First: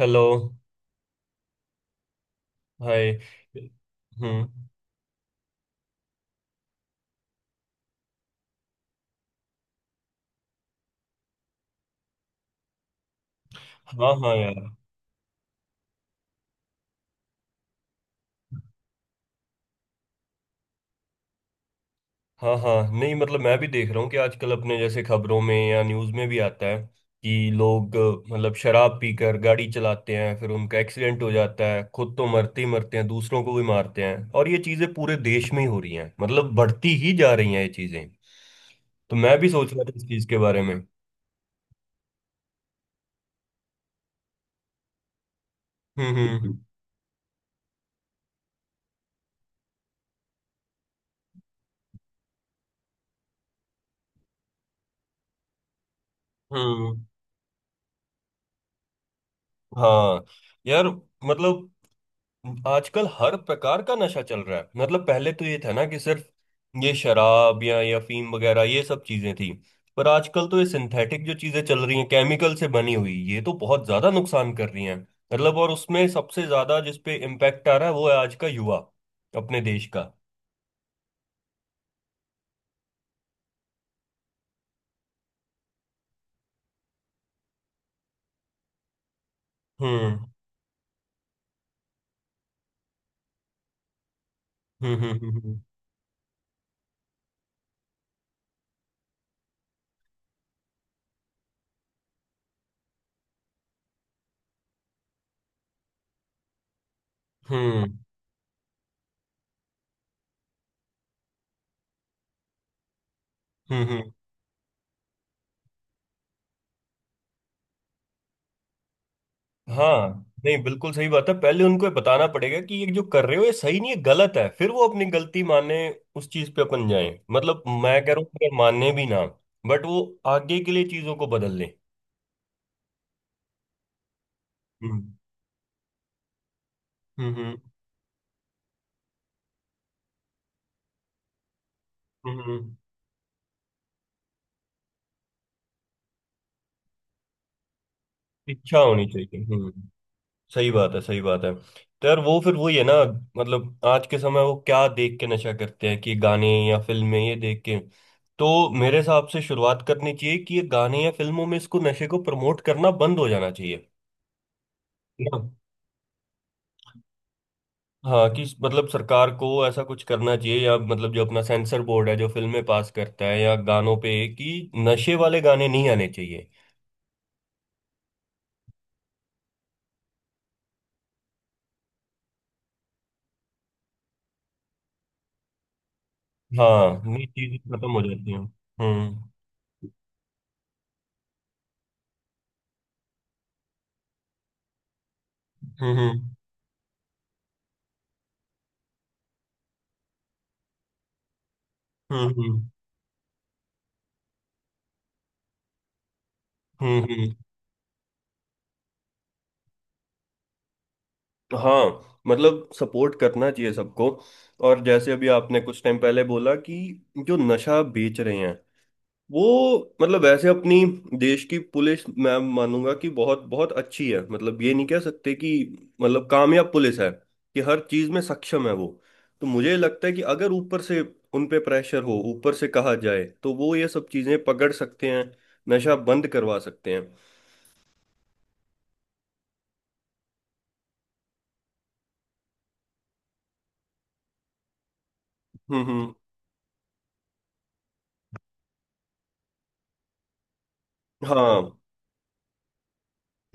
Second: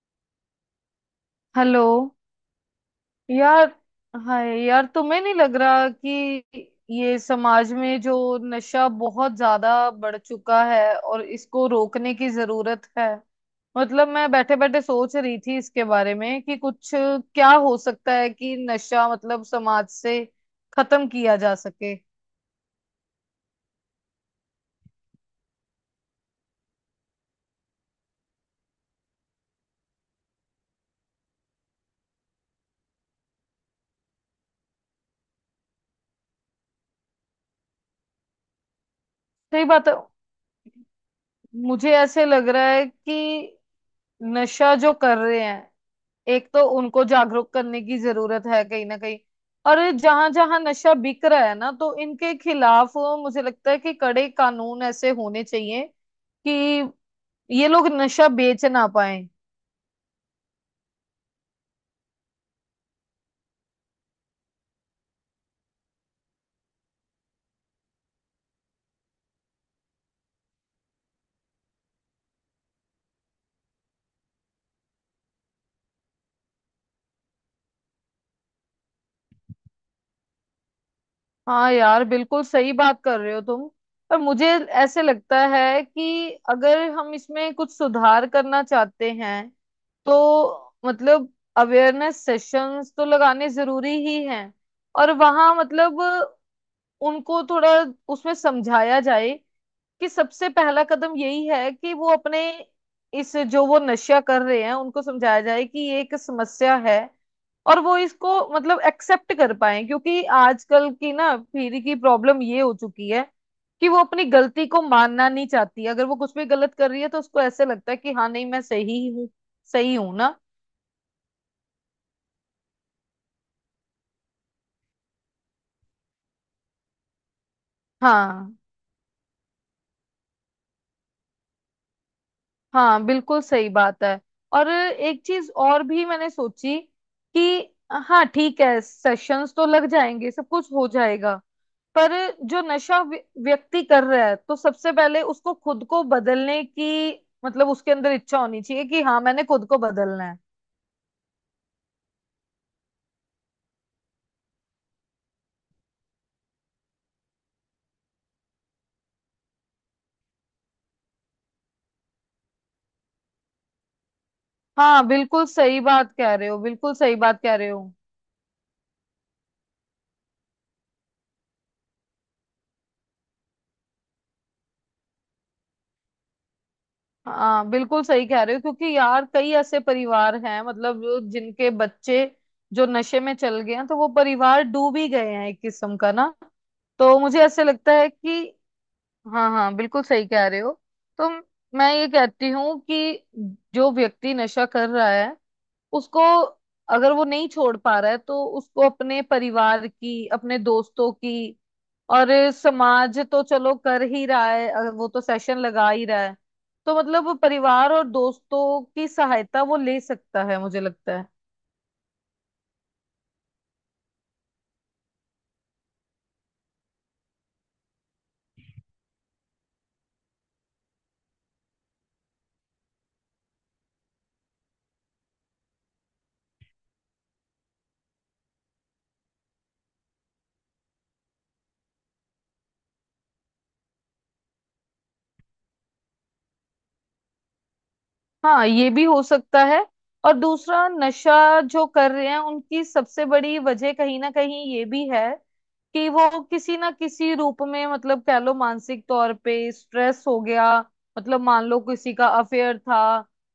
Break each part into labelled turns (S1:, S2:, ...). S1: Hello.
S2: Hello
S1: hi.
S2: यार।
S1: हम्म।
S2: Hi यार, तुम्हें नहीं लग रहा कि ये समाज में जो नशा बहुत ज्यादा बढ़ चुका है और इसको रोकने की जरूरत है। मतलब
S1: हाँ
S2: मैं
S1: हाँ
S2: बैठे
S1: यार।
S2: बैठे सोच रही थी इसके बारे में कि कुछ क्या हो सकता है कि नशा मतलब समाज से खत्म किया जा सके।
S1: हाँ हाँ नहीं, मतलब मैं भी देख रहा हूँ कि आजकल अपने जैसे खबरों में या न्यूज़ में भी आता है कि लोग मतलब शराब पीकर गाड़ी चलाते हैं, फिर उनका एक्सीडेंट हो जाता है, खुद तो मरते ही मरते हैं दूसरों को भी मारते हैं। और ये चीज़ें पूरे देश में ही हो रही हैं, मतलब बढ़ती ही जा रही हैं ये चीज़ें। तो मैं भी
S2: सही
S1: सोच रहा
S2: बात
S1: था
S2: है।
S1: इस चीज़ के बारे में।
S2: मुझे ऐसे लग रहा है कि नशा जो कर रहे हैं,
S1: हम्म।
S2: एक
S1: हम्म।
S2: तो उनको जागरूक करने की जरूरत है कहीं ना कहीं। और जहां जहां नशा बिक रहा है ना, तो इनके खिलाफ मुझे लगता है कि कड़े कानून ऐसे होने चाहिए कि
S1: हम्म।
S2: ये लोग नशा बेच ना पाए।
S1: हाँ यार। मतलब आजकल हर प्रकार का नशा चल रहा है, मतलब पहले तो ये था ना कि सिर्फ ये शराब या अफीम वगैरह ये सब चीजें थी। पर आजकल तो ये सिंथेटिक जो चीजें चल रही हैं केमिकल से बनी हुई, ये तो बहुत ज्यादा नुकसान कर रही हैं। मतलब और उसमें सबसे ज्यादा जिस पे इम्पैक्ट आ रहा है वो है आज का युवा, अपने देश का।
S2: हाँ यार, बिल्कुल सही बात कर रहे हो तुम। पर मुझे ऐसे लगता है कि अगर हम इसमें कुछ सुधार करना चाहते हैं,
S1: हम्म।
S2: तो मतलब अवेयरनेस सेशंस तो लगाने जरूरी ही हैं।
S1: हम्म।
S2: और
S1: हम्म।
S2: वहाँ
S1: हम्म।
S2: मतलब उनको थोड़ा उसमें समझाया जाए कि सबसे पहला कदम यही है कि वो अपने इस जो वो नशा कर रहे हैं, उनको समझाया जाए कि ये एक समस्या है।
S1: हम्म।
S2: और
S1: हम्म।
S2: वो इसको मतलब एक्सेप्ट कर पाए, क्योंकि आजकल की ना पीढ़ी की प्रॉब्लम ये हो चुकी है
S1: हम्म।
S2: कि वो
S1: हम्म।
S2: अपनी गलती को मानना नहीं चाहती। अगर वो कुछ भी गलत कर रही है, तो उसको ऐसे लगता है कि हाँ नहीं मैं सही ही हूँ। सही
S1: हाँ
S2: हूँ ना।
S1: नहीं, बिल्कुल सही बात है। पहले उनको ये बताना पड़ेगा कि ये जो कर रहे हो ये सही नहीं है, गलत है, फिर वो अपनी गलती माने, उस चीज पे अपन जाए। मतलब मैं कह रहा हूँ अगर
S2: हाँ
S1: माने भी ना, बट वो आगे के लिए चीजों को बदल ले।
S2: हाँ, बिल्कुल सही बात है। और
S1: हम्म।
S2: एक चीज और भी मैंने सोची
S1: हम्म। हम्म।
S2: कि हाँ ठीक है, सेशंस तो लग जाएंगे, सब कुछ हो जाएगा, पर
S1: हम्म।
S2: जो
S1: हम्म।
S2: नशा व्यक्ति कर रहा है, तो सबसे पहले उसको खुद को बदलने की मतलब उसके अंदर इच्छा होनी
S1: इच्छा
S2: चाहिए कि
S1: होनी
S2: हाँ
S1: चाहिए।
S2: मैंने खुद को
S1: हम्म।
S2: बदलना है।
S1: सही बात है, सही बात है। तो यार वो फिर वही है ना, मतलब आज के समय वो क्या देख के नशा करते हैं? कि गाने या फिल्में ये देख के। तो मेरे हिसाब से शुरुआत करनी चाहिए कि ये गाने या फिल्मों में इसको नशे को प्रमोट करना बंद हो जाना चाहिए।
S2: हाँ बिल्कुल
S1: हाँ।
S2: सही बात कह रहे हो, बिल्कुल सही बात कह रहे हो।
S1: हाँ, कि मतलब सरकार को ऐसा कुछ करना चाहिए, या मतलब जो अपना सेंसर बोर्ड है जो फिल्में पास करता है या गानों पे, कि नशे वाले गाने नहीं आने चाहिए।
S2: हाँ बिल्कुल सही कह रहे हो, क्योंकि यार कई ऐसे परिवार हैं, मतलब जो जिनके बच्चे जो नशे में चल गए हैं, तो वो परिवार डूब ही गए हैं एक किस्म का ना।
S1: हाँ,
S2: तो
S1: ये
S2: मुझे
S1: चीजें
S2: ऐसे
S1: खत्म
S2: लगता
S1: हो
S2: है
S1: जाती
S2: कि
S1: हैं। हम्म।
S2: हाँ हाँ, बिल्कुल सही कह रहे हो। तो मैं ये कहती हूँ कि जो व्यक्ति नशा कर रहा है,
S1: हम्म।
S2: उसको,
S1: हम्म।
S2: अगर वो नहीं छोड़ पा रहा है तो उसको अपने परिवार की, अपने दोस्तों की
S1: हम्म।
S2: और
S1: हम्म।
S2: समाज तो चलो कर ही रहा है, अगर वो तो सेशन लगा ही रहा है। तो
S1: हम्म। हम्म।
S2: मतलब परिवार और दोस्तों की सहायता वो ले सकता है, मुझे लगता है।
S1: हाँ, मतलब सपोर्ट करना चाहिए सबको। और जैसे अभी आपने कुछ टाइम पहले बोला कि जो नशा बेच रहे हैं, वो मतलब वैसे अपनी देश की पुलिस मैं मानूंगा कि बहुत बहुत अच्छी है, मतलब ये नहीं कह सकते कि मतलब कामयाब पुलिस है कि हर चीज में सक्षम है वो। तो मुझे लगता है कि अगर ऊपर से उन पे प्रेशर हो, ऊपर से कहा जाए तो वो ये सब चीजें पकड़ सकते हैं, नशा बंद करवा सकते हैं।
S2: हाँ, ये भी हो सकता है। और दूसरा, नशा जो कर रहे हैं उनकी सबसे बड़ी वजह कहीं ना कहीं ये भी है
S1: हम्म।
S2: कि
S1: हम्म।
S2: वो किसी ना किसी रूप में मतलब कह लो मानसिक तौर पे स्ट्रेस हो गया। मतलब मान
S1: हाँ।
S2: लो किसी का अफेयर था,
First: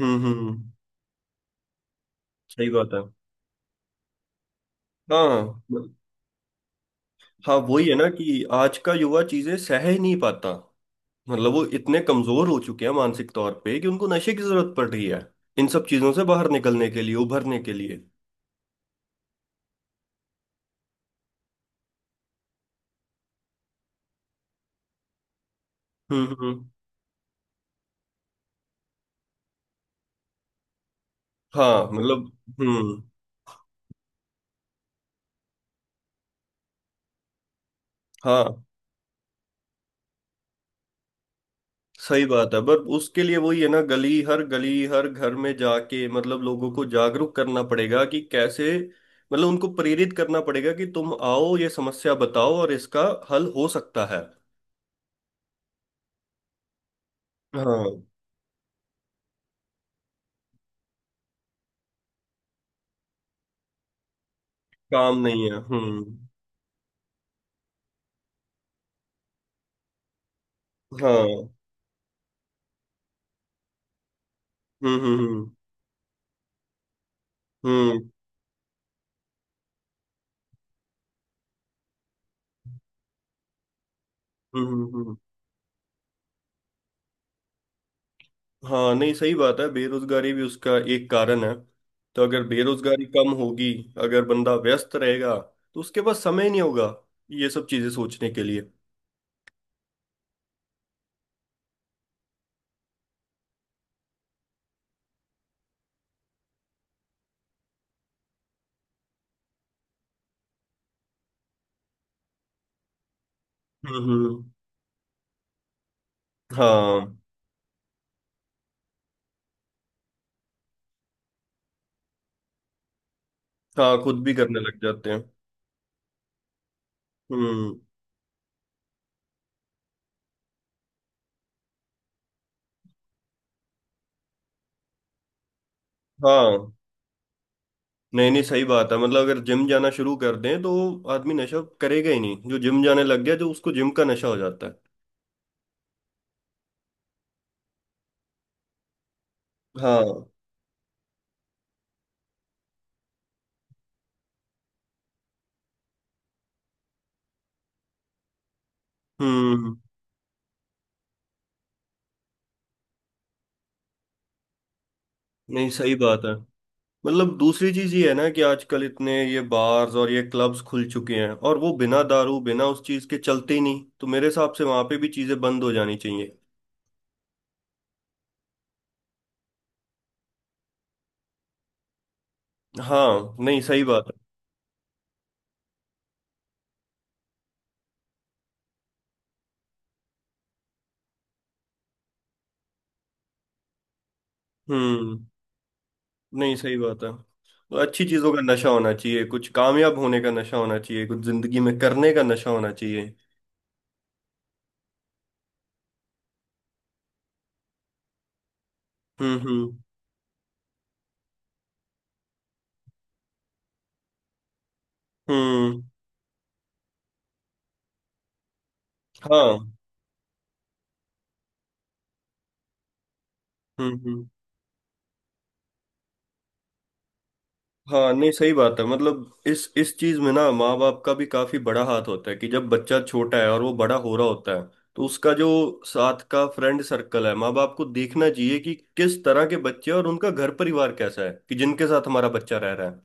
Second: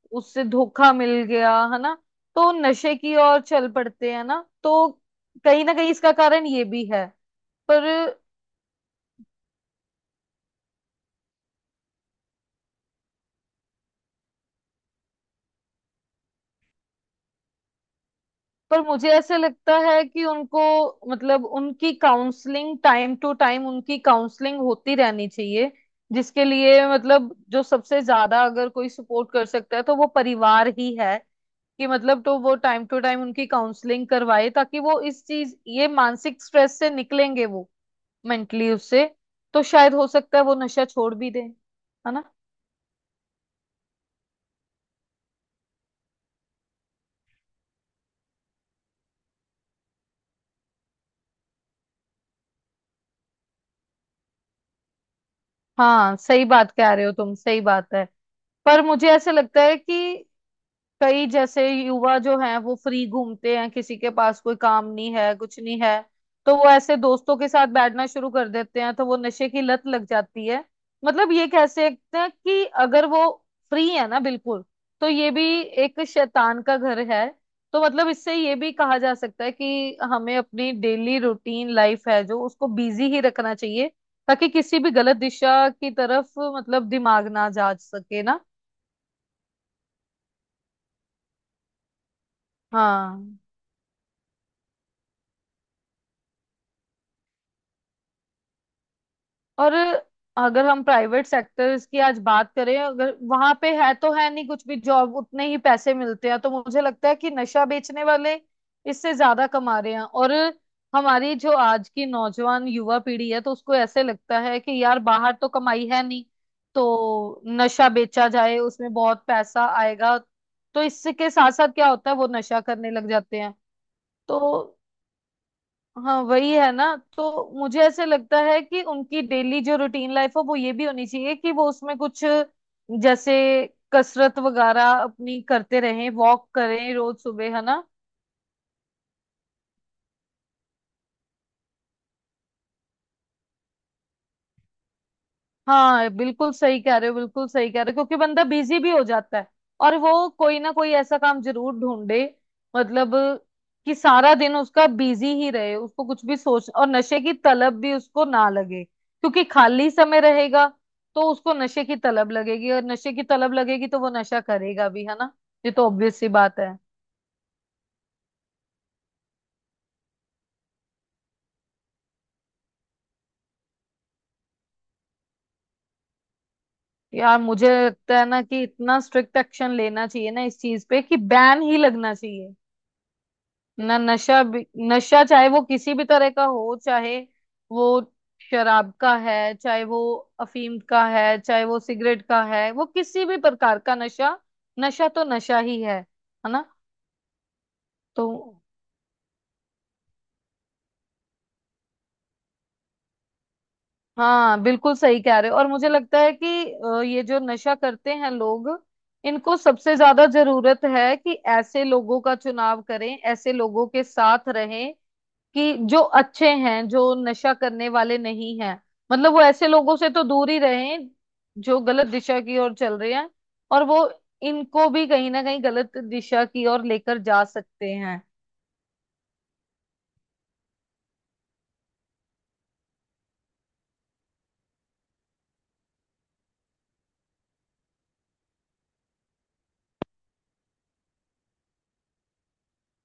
S1: हम्म।
S2: उससे
S1: हम्म। हम्म।
S2: धोखा मिल गया है ना, तो
S1: सही बात
S2: नशे
S1: है।
S2: की ओर चल पड़ते हैं ना। तो
S1: हाँ।
S2: कहीं ना कहीं इसका कारण ये भी है।
S1: हाँ
S2: पर
S1: वही है ना कि आज का युवा चीजें सह ही नहीं पाता। मतलब वो इतने कमजोर हो चुके हैं मानसिक तौर पे कि उनको नशे की जरूरत पड़ रही है, इन सब चीजों से बाहर निकलने के लिए, उभरने के लिए।
S2: पर मुझे ऐसा लगता है कि उनको मतलब उनकी काउंसलिंग, टाइम टू टाइम उनकी काउंसलिंग होती रहनी चाहिए,
S1: हम्म।
S2: जिसके
S1: हम्म।
S2: लिए मतलब जो सबसे ज्यादा अगर कोई सपोर्ट कर सकता है तो वो परिवार ही है।
S1: हाँ,
S2: कि मतलब
S1: मतलब।
S2: तो वो टाइम टू
S1: हम्म।
S2: टाइम उनकी काउंसलिंग करवाए, ताकि वो इस चीज, ये मानसिक स्ट्रेस से निकलेंगे वो,
S1: हाँ
S2: मेंटली उससे। तो शायद हो सकता है वो नशा छोड़ भी दें, है ना।
S1: सही बात है, पर उसके लिए वही है ना, गली हर घर में जाके मतलब लोगों को जागरूक करना पड़ेगा कि कैसे, मतलब उनको प्रेरित करना पड़ेगा कि तुम आओ ये समस्या बताओ और इसका हल हो सकता है।
S2: हाँ सही बात कह रहे हो तुम, सही बात
S1: हाँ।
S2: है। पर मुझे ऐसा लगता है कि कई जैसे युवा जो हैं, वो फ्री घूमते हैं, किसी के पास कोई काम नहीं
S1: काम
S2: है,
S1: नहीं है।
S2: कुछ नहीं है।
S1: हम्म।
S2: तो वो ऐसे दोस्तों के साथ बैठना शुरू कर देते हैं, तो वो नशे की लत लग जाती है। मतलब ये
S1: हाँ।
S2: कह सकते हैं कि अगर वो फ्री है ना बिल्कुल,
S1: हम्म।
S2: तो ये भी
S1: हम्म।
S2: एक शैतान का घर है। तो
S1: हम्म।
S2: मतलब
S1: हम्म।
S2: इससे ये भी कहा जा सकता है कि हमें अपनी डेली रूटीन लाइफ है, जो उसको बिजी ही रखना चाहिए, ताकि
S1: हम्म।
S2: किसी
S1: हम्म।
S2: भी
S1: हम्म।
S2: गलत दिशा की तरफ मतलब दिमाग ना जा सके ना।
S1: हाँ नहीं, सही बात है, बेरोजगारी भी उसका एक कारण है। तो अगर बेरोजगारी कम
S2: हाँ।
S1: होगी, अगर बंदा व्यस्त रहेगा, तो उसके पास समय नहीं होगा ये सब चीजें सोचने के लिए।
S2: और अगर हम प्राइवेट सेक्टर्स की आज बात करें, अगर वहां पे है तो है नहीं, कुछ भी जॉब उतने ही पैसे मिलते हैं, तो मुझे लगता है कि नशा बेचने वाले इससे ज्यादा कमा रहे हैं। और हमारी जो आज की नौजवान युवा पीढ़ी है, तो उसको
S1: हम्म।
S2: ऐसे लगता
S1: हम्म।
S2: है कि यार बाहर तो कमाई है नहीं,
S1: हाँ।
S2: तो नशा बेचा जाए, उसमें बहुत पैसा आएगा। तो इसके साथ साथ क्या होता है, वो नशा करने लग जाते हैं।
S1: हाँ, खुद भी
S2: तो
S1: करने लग जाते हैं।
S2: हाँ वही है ना, तो
S1: हम्म।
S2: मुझे ऐसे लगता है कि उनकी डेली जो रूटीन लाइफ हो, वो ये भी होनी चाहिए कि वो उसमें कुछ जैसे कसरत वगैरह अपनी करते रहें, वॉक
S1: हाँ।
S2: करें रोज सुबह, है ना।
S1: नहीं नहीं सही बात है, मतलब अगर जिम जाना शुरू कर दें तो आदमी नशा करेगा ही नहीं। जो जिम जाने लग गया, जो उसको जिम का नशा हो जाता है।
S2: हाँ बिल्कुल सही कह रहे हो, बिल्कुल सही कह रहे हो, क्योंकि बंदा बिजी भी हो जाता है। और
S1: हाँ।
S2: वो कोई ना कोई ऐसा काम जरूर ढूंढे मतलब, कि सारा दिन उसका बिजी ही रहे, उसको कुछ भी सोच, और नशे की तलब भी उसको ना लगे, क्योंकि
S1: हम्म।
S2: खाली समय रहेगा तो उसको नशे की तलब लगेगी, और नशे की तलब लगेगी तो वो नशा करेगा भी, है ना।
S1: नहीं
S2: ये तो
S1: सही
S2: ऑब्वियस
S1: बात
S2: सी
S1: है,
S2: बात है।
S1: मतलब दूसरी चीज ये है ना कि आजकल इतने ये बार्स और ये क्लब्स खुल चुके हैं और वो बिना दारू बिना उस चीज के चलते ही नहीं, तो मेरे हिसाब से वहां पे भी चीजें बंद हो जानी चाहिए।
S2: यार मुझे लगता है ना कि इतना स्ट्रिक्ट एक्शन लेना चाहिए ना इस चीज पे, कि बैन ही लगना चाहिए
S1: हाँ। नहीं सही
S2: ना।
S1: बात है।
S2: नशा भी, नशा चाहे वो किसी भी तरह का हो, चाहे वो शराब का है, चाहे वो अफीम का है, चाहे वो सिगरेट का है, वो किसी भी प्रकार का नशा, नशा
S1: हम्म।
S2: तो नशा ही है
S1: नहीं
S2: ना।
S1: सही बात है, तो अच्छी
S2: तो
S1: चीजों का नशा होना चाहिए, कुछ कामयाब होने का नशा होना चाहिए, कुछ जिंदगी में करने का नशा होना चाहिए।
S2: हाँ बिल्कुल सही कह रहे हो। और मुझे लगता है कि ये जो नशा करते हैं लोग,
S1: हम्म।
S2: इनको
S1: हम्म।
S2: सबसे ज्यादा जरूरत है कि ऐसे लोगों का चुनाव करें, ऐसे लोगों के साथ रहें कि
S1: हम्म।
S2: जो अच्छे हैं, जो नशा करने वाले नहीं हैं। मतलब वो ऐसे
S1: हाँ।
S2: लोगों से तो दूर ही रहें जो गलत दिशा की ओर चल रहे हैं, और
S1: हम्म।
S2: वो
S1: हम्म।
S2: इनको भी कहीं ना कहीं गलत दिशा की ओर लेकर जा सकते
S1: हाँ
S2: हैं।
S1: नहीं सही बात है, मतलब इस चीज में ना माँ बाप का भी काफी बड़ा हाथ होता है कि जब बच्चा छोटा है और वो बड़ा हो रहा होता है, तो उसका जो साथ का फ्रेंड सर्कल है, माँ बाप को देखना चाहिए कि किस तरह के बच्चे हैं और उनका घर परिवार कैसा है कि जिनके साथ हमारा बच्चा रह रहा है।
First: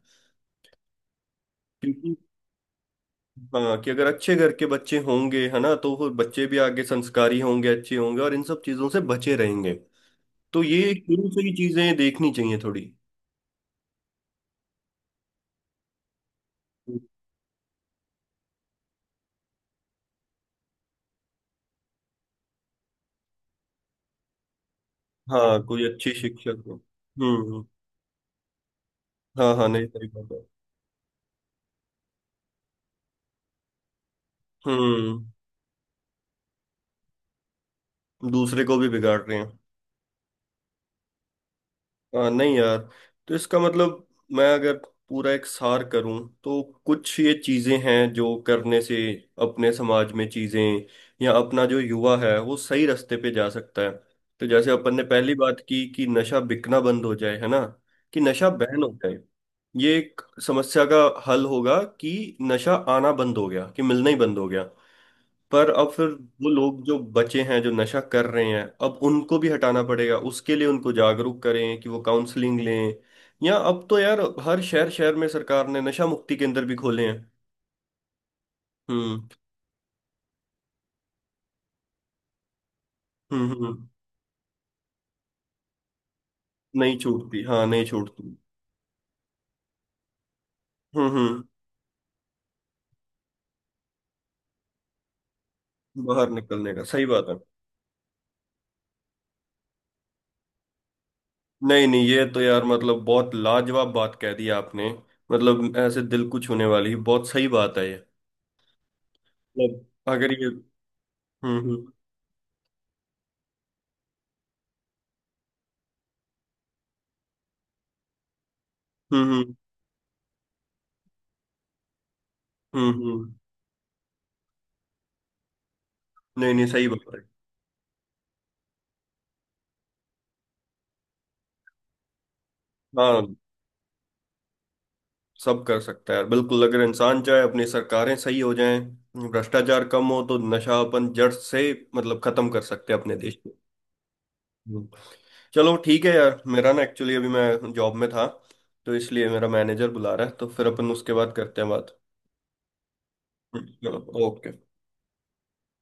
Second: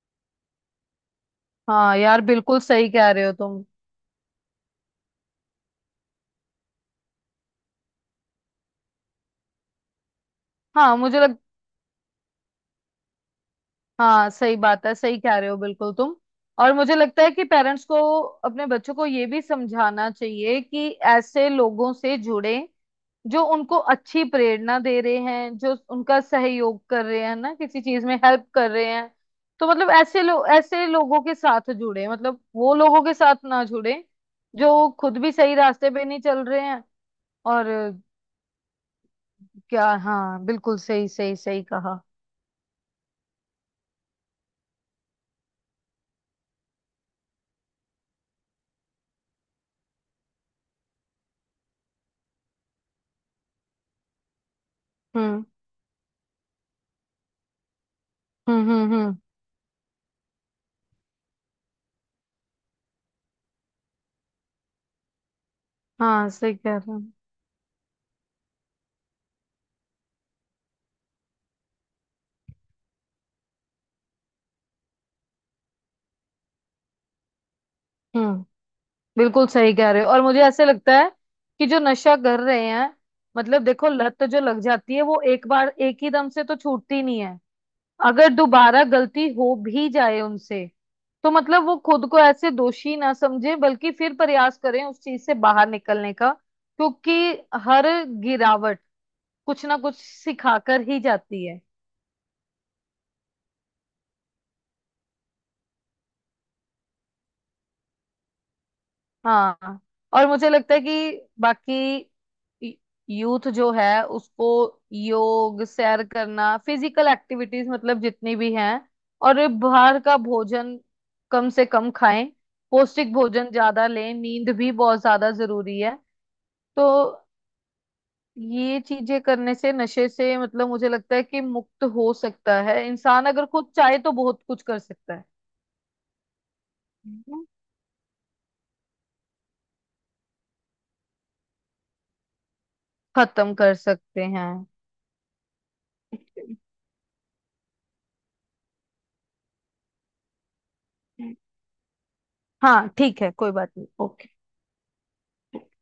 S2: हाँ
S1: क्योंकि
S2: यार, बिल्कुल सही कह रहे हो तुम।
S1: हाँ, कि अगर अच्छे घर के बच्चे होंगे है ना, तो वो बच्चे भी आगे संस्कारी होंगे, अच्छे होंगे और इन सब चीजों से बचे रहेंगे। तो ये
S2: हाँ मुझे
S1: शुरू से
S2: लगता,
S1: ही चीजें देखनी चाहिए थोड़ी।
S2: हाँ सही बात है, सही कह रहे हो बिल्कुल तुम। और मुझे लगता है कि पेरेंट्स को अपने बच्चों को ये भी समझाना चाहिए कि ऐसे लोगों से जुड़े जो उनको अच्छी प्रेरणा दे रहे हैं,
S1: हाँ
S2: जो
S1: कोई अच्छी
S2: उनका
S1: शिक्षक हो।
S2: सहयोग कर रहे हैं
S1: हम्म।
S2: ना,
S1: हम्म।
S2: किसी चीज में हेल्प कर रहे हैं।
S1: हाँ हाँ
S2: तो
S1: नहीं
S2: मतलब
S1: सही
S2: ऐसे
S1: बात है।
S2: लोग, ऐसे लोगों के साथ जुड़े, मतलब वो लोगों के साथ ना जुड़े जो खुद
S1: हम्म।
S2: भी सही रास्ते पे नहीं चल रहे हैं। और
S1: दूसरे को भी बिगाड़ रहे हैं।
S2: क्या, हाँ बिल्कुल सही, सही, सही कहा।
S1: हाँ नहीं यार, तो इसका मतलब, मैं अगर पूरा एक सार करूं तो कुछ ये चीजें हैं जो करने से अपने समाज में चीजें, या अपना जो युवा है वो सही रास्ते पे जा सकता है। तो जैसे अपन ने पहली
S2: हम्म,
S1: बात की कि नशा बिकना बंद हो जाए है ना, कि नशा
S2: हम्म,
S1: बैन हो
S2: हम्म, हम्म।
S1: जाए। ये एक समस्या का हल होगा कि नशा आना बंद हो गया, कि मिलना ही बंद हो गया। पर अब फिर
S2: हाँ
S1: वो
S2: सही कह
S1: लोग
S2: रहे
S1: जो
S2: हो।
S1: बचे हैं जो नशा कर रहे हैं, अब उनको भी हटाना पड़ेगा, उसके लिए उनको जागरूक करें कि वो काउंसलिंग लें। या अब तो यार हर शहर शहर में सरकार ने नशा मुक्ति केंद्र भी खोले हैं।
S2: हम्म,
S1: हम्म।
S2: बिल्कुल सही कह रहे हो। और मुझे ऐसे लगता है कि जो नशा कर रहे हैं,
S1: हम्म।
S2: मतलब
S1: हम्म।
S2: देखो लत जो लग जाती है, वो एक बार एक ही दम से तो
S1: नहीं
S2: छूटती नहीं है।
S1: छूटती, हाँ नहीं
S2: अगर
S1: छूटती।
S2: दोबारा गलती हो भी जाए उनसे,
S1: हम्म।
S2: तो
S1: हम्म।
S2: मतलब वो खुद को ऐसे दोषी ना समझे, बल्कि फिर प्रयास करें उस चीज से बाहर निकलने
S1: बाहर
S2: का,
S1: निकलने का सही
S2: क्योंकि
S1: बात है।
S2: हर गिरावट कुछ ना कुछ सिखाकर ही जाती है।
S1: नहीं नहीं ये तो यार मतलब बहुत लाजवाब बात कह दी आपने, मतलब ऐसे दिल को छूने वाली बहुत सही बात है ये।
S2: हाँ।
S1: मतलब
S2: और
S1: अगर ये।
S2: मुझे लगता है
S1: हम्म।
S2: कि बाकी
S1: हम्म।
S2: यूथ जो है उसको योग, सैर करना, फिजिकल एक्टिविटीज मतलब जितनी भी हैं,
S1: हम्म।
S2: और ये
S1: हम्म।
S2: बाहर का भोजन कम से कम खाएं,
S1: हम्म। हम्म।
S2: पौष्टिक
S1: हम्म। हम्म।
S2: भोजन ज्यादा लें, नींद भी बहुत ज्यादा जरूरी है।
S1: नहीं नहीं सही
S2: तो
S1: बात है।
S2: ये चीजें करने से नशे से मतलब मुझे लगता है कि मुक्त हो सकता है इंसान।
S1: हाँ
S2: अगर खुद चाहे तो बहुत कुछ कर सकता है,
S1: सब कर सकता है यार, बिल्कुल अगर इंसान चाहे, अपनी सरकारें सही हो जाएं, भ्रष्टाचार कम हो तो नशा अपन जड़ से मतलब खत्म कर सकते हैं अपने देश में।
S2: खत्म कर सकते
S1: हम्म। चलो ठीक है यार,
S2: हैं।
S1: मेरा ना एक्चुअली अभी मैं जॉब में था, तो इसलिए मेरा मैनेजर बुला रहा है, तो फिर अपन उसके बाद करते हैं बात।
S2: हाँ ठीक है, कोई बात नहीं।
S1: चलो।
S2: ओके।
S1: ओके।